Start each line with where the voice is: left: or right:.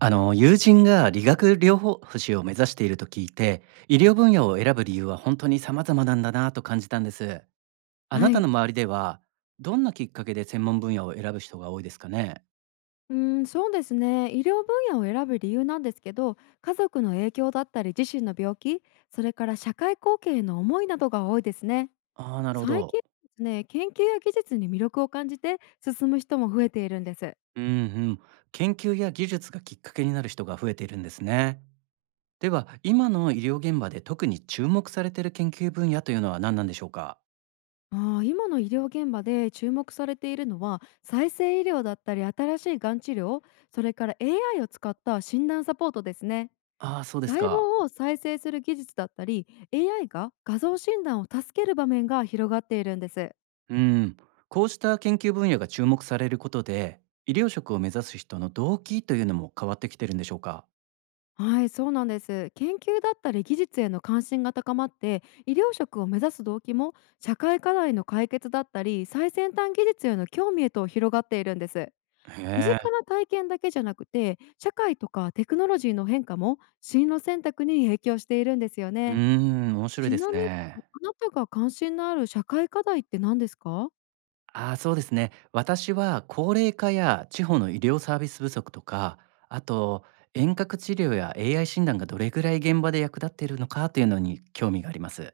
right: あの友人が理学療法士を目指していると聞いて医療分野を選ぶ理由は本当に様々なんだなと感じたんです。あな
left: は
right: たの
left: い。
right: 周りではどんなきっかけで専門分野を選ぶ人が多いですかね？
left: そうですね。医療分野を選ぶ理由なんですけど、家族の影響だったり、自身の病気、それから社会貢献への思いなどが多いですね。
right: ああー、なるほ
left: 最
right: ど。
left: 近ですね、研究や技術に魅力を感じて進む人も増えているんです。
right: うんうん。研究や技術がきっかけになる人が増えているんですね。では今の医療現場で特に注目されている研究分野というのは何なんでしょうか？
left: あ今の医療現場で注目されているのは、再生医療だったり、新しいがん治療、それから AI を使った診断サポートですね。
right: ああー、そうです
left: 細
right: か。
left: 胞を再生する技術だったり AI が画像診断を助ける場面が広がっているんです。
right: うん、こうした研究分野が注目されることで、医療職を目指す人の動機というのも変わってきてるんでしょうか。
left: はい、そうなんです。研究だったり技術への関心が高まって、医療職を目指す動機も社会課題の解決だったり、最先端技術への興味へと広がっているんです。
right: へ
left: 身近
right: え、
left: な体験だけじゃなくて、社会とかテクノロジーの変化も進路選択に影響しているんですよ
right: うー
left: ね。
right: ん、面白い
left: ち
right: です
left: なみに、
right: ね。
left: あなたが関心のある社会課題って何ですか？
right: ああ、そうですね。私は高齢化や地方の医療サービス不足とか、あと遠隔治療や AI 診断がどれぐらい現場で役立っているのかというのに興味があります。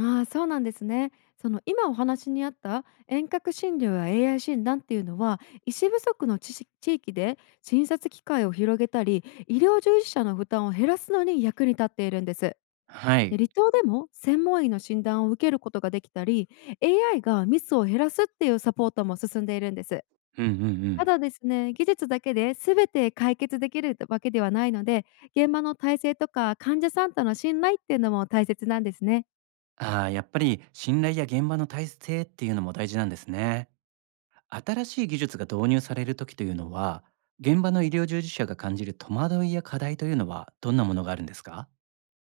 left: ああ、そうなんですね。その今お話にあった遠隔診療や AI 診断っていうのは、医師不足の知識地域で診察機会を広げたり、医療従事者の負担を減らすのに役に立っているんです。
right: は
left: で、
right: い。
left: 離島でも専門医の診断を受けることができたり、 AI がミスを減らすっていうサポートも進んでいるんです。
right: うんうんう
left: た
right: ん。
left: だですね、技術だけで全て解決できるわけではないので、現場の体制とか患者さんとの信頼っていうのも大切なんですね。
right: ああ、やっぱり信頼や現場の体制っていうのも大事なんですね。新しい技術が導入される時というのは現場の医療従事者が感じる戸惑いや課題というのはどんなものがあるんですか？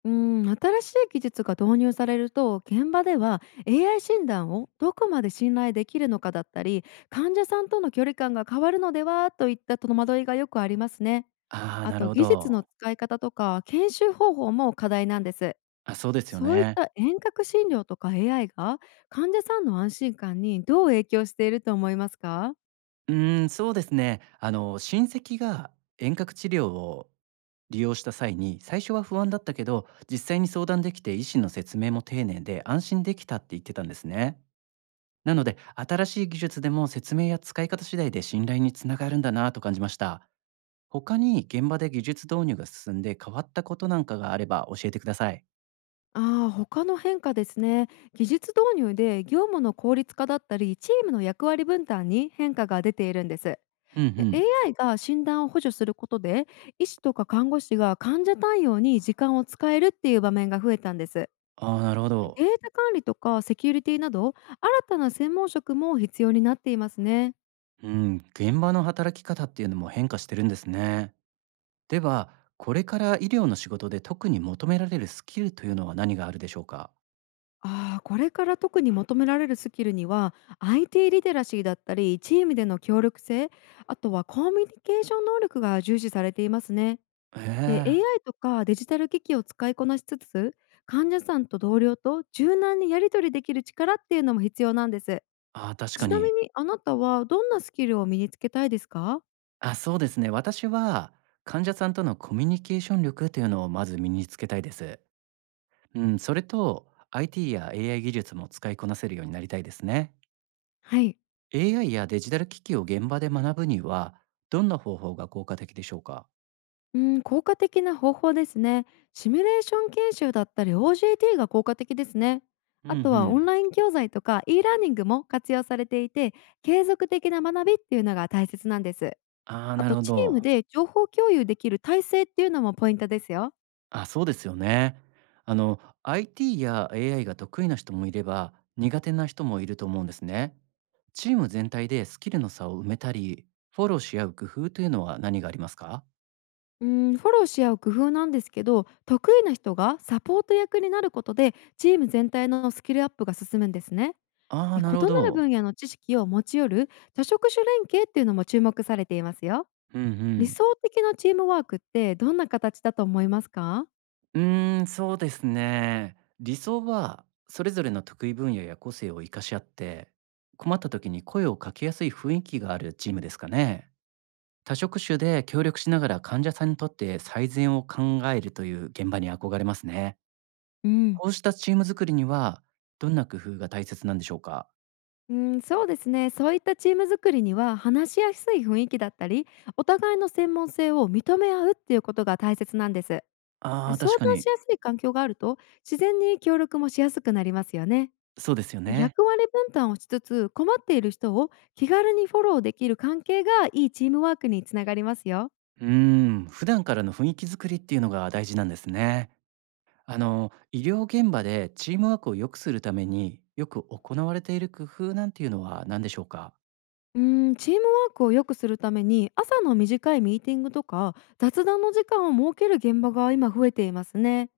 left: うん、新しい技術が導入されると現場では、 AI 診断をどこまで信頼できるのかだったり、患者さんとの距離感が変わるのではといった戸惑いがよくありますね。
right: ああー、
left: あ
right: なる
left: と
right: ほ
left: 技術
right: ど。
left: の使い方とか研修方法も課題なんです。
right: あ、そうですよ
left: そういっ
right: ね。
left: た遠隔診療とか AI が患者さんの安心感にどう影響していると思いますか？
right: うーん、そうですね。あの親戚が遠隔治療を利用した際に最初は不安だったけど、実際に相談できて医師の説明も丁寧で安心できたって言ってたんですね。なので新しい技術でも説明や使い方次第で信頼につながるんだなと感じました。他に現場で技術導入が進んで変わったことなんかがあれば教えてください。
left: ああ、他の変化ですね。技術導入で業務の効率化だったりチームの役割分担に変化が出ているんです。
right: うんう
left: で、
right: ん。
left: AI が診断を補助することで、医師とか看護師が患者対応に時間を使えるっていう場面が増えたんです。
right: ああ、なるほ
left: デ
right: ど。
left: ータ管理とかセキュリティなど、新たな専門職も必要になっていますね。
right: うん、現場の働き方っていうのも変化してるんですね。では、これから医療の仕事で特に求められるスキルというのは何があるでしょうか？
left: ああ、これから特に求められるスキルには、IT リテラシーだったり、チームでの協力性、あとはコミュニケーション能力が重視されていますね。
right: へ
left: で、
right: え。
left: AI とかデジタル機器を使いこなしつつ、患者さんと同僚と柔軟にやり取りできる力っていうのも必要なんです。
right: ああ、確か
left: ちなみ
right: に。
left: にあなたはどんなスキルを身につけたいですか？
right: あ、そうですね。私は患者さんとのコミュニケーション力というのをまず身につけたいです。うん、それと IT や AI 技術も使いこなせるようになりたいですね。
left: はい。
right: AI やデジタル機器を現場で学ぶには、どんな方法が効果的でしょうか？
left: うん、効果的な方法ですね。シミュレーション研修だったり OJT が効果的ですね。
right: うん
left: あ
right: う
left: とはオ
right: ん。
left: ンライン教材とか e ラーニングも活用されていて、継続的な学びっていうのが大切なんです。
right: ああ、
left: あ
right: なる
left: と
right: ほ
left: チー
right: ど。
left: ムで情報共有できる体制っていうのもポイントですよ。
right: あ、そうですよね。あの、IT や AI が得意な人もいれば、苦手な人もいると思うんですね。チーム全体でスキルの差を埋めたり、フォローし合う工夫というのは何がありますか？
left: うフォローし合う工夫なんですけど、得意な人がサポート役になることでチーム全体のスキルアップが進むんですね。
right: ああー、
left: で、異
right: なるほ
left: なる
right: ど。
left: 分野の知識を持ち寄る多職種連携っていうのも注目されていますよ。
right: うんう
left: 理
right: ん。
left: 想的なチームワークってどんな形だと思いますか？
right: うーん、そうですね。理想は、それぞれの得意分野や個性を生かし合って、困った時に声をかけやすい雰囲気があるチームですかね。多職種で協力しながら患者さんにとって最善を考えるという現場に憧れますね。
left: うん、
right: こうしたチーム作りには、どんな工夫が大切なんでしょうか？
left: うん、そうですね。そういったチーム作りには、話しやすい雰囲気だったりお互いの専門性を認め合うっていうことが大切なんです。
right: ああー、確
left: 相
right: か
left: 談し
right: に、
left: やすい環境があると、自然に協力もしやすくなりますよね。
right: そうですよね。
left: 役割分担をしつつ、困っている人を気軽にフォローできる関係がいいチームワークにつながりますよ。
right: うーん、普段からの雰囲気作りっていうのが大事なんですね。あの医療現場でチームワークを良くするためによく行われている工夫なんていうのは何でしょうか？
left: チームワークを良くするために、朝の短いミーティングとか雑談の時間を設ける現場が今増えていますね。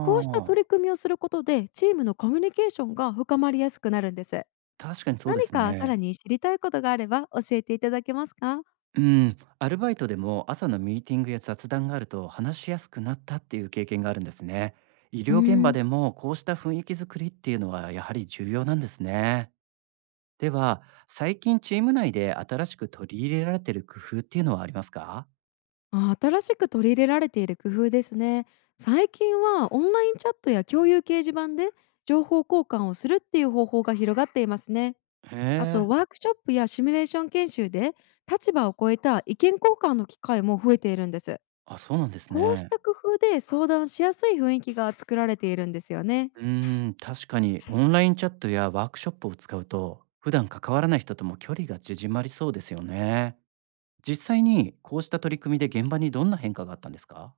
left: こうした取
right: あ、
left: り組みをすることでチームのコミュニケーションが深まりやすくなるんです。
right: 確かにそうで
left: 何
right: す
left: かさら
right: ね。
left: に知りたいことがあれば教えていただけますか？
right: うん、アルバイトでも朝のミーティングや雑談があると話しやすくなったっていう経験があるんですね。医
left: うー
right: 療現場
left: ん
right: でもこうした雰囲気作りっていうのはやはり重要なんですね。では、最近チーム内で新しく取り入れられている工夫っていうのはありますか？
left: 新しく取り入れられている工夫ですね。最近はオンラインチャットや共有掲示板で情報交換をするっていう方法が広がっていますね。
right: へ
left: あと
right: え。
left: ワークショップやシミュレーション研修で、立場を超えた意見交換の機会も増えているんです。
right: あ、そうなんです
left: こうし
right: ね。
left: た工夫で相談しやすい雰囲気が作られているんですよね。
right: うーん、確かにオンラインチャットやワークショップを使うと普段関わらない人とも距離が縮まりそうですよね。実際にこうした取り組みで現場にどんな変化があったんですか？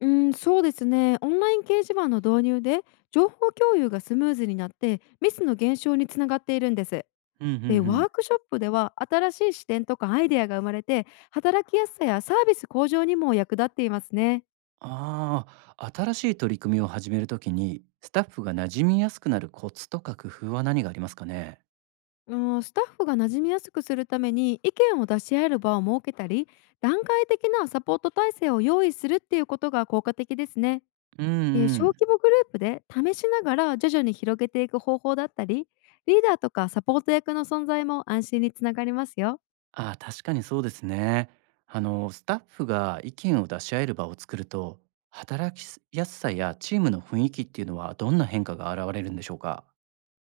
left: うん、そうですね。オンライン掲示板の導入で情報共有がスムーズになって、ミスの減少につながっているんです。
right: うんうんう
left: でワ
right: ん。
left: ークショップでは、新しい視点とかアイデアが生まれて、働きやすさやサービス向上にも役立っていますね。
right: ああ、新しい取り組みを始めるときにスタッフが馴染みやすくなるコツとか工夫は何がありますかね？
left: うんスタッフが馴染みやすくするために、意見を出し合える場を設けたり、段階的なサポート体制を用意するっていうことが効果的ですね。
right: うん
left: で、
right: う
left: 小
right: ん。
left: 規模グループで試しながら徐々に広げていく方法だったり、リーダーとかサポート役の存在も安心につながりますよ。
right: ああ、確かにそうですね。あの、スタッフが意見を出し合える場を作ると、働きやすさやチームの雰囲気っていうのはどんな変化が現れるんでしょうか？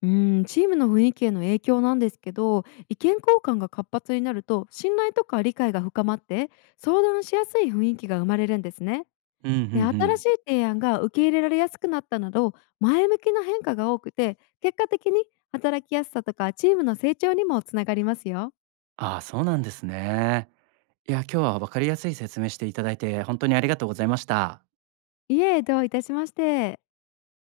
left: うん、チームの雰囲気への影響なんですけど、意見交換が活発になると信頼とか理解が深まって、相談しやすい雰囲気が生まれるんですね。
right: うんうんう
left: で新
right: ん。
left: しい提案が受け入れられやすくなったなど、前向きな変化が多くて、結果的に働きやすさとかチームの成長にもつながりますよ。
right: ああ、そうなんですね。いや、今日は分かりやすい説明していただいて、本当にありがとうございました。
left: いえ、どういたしまして。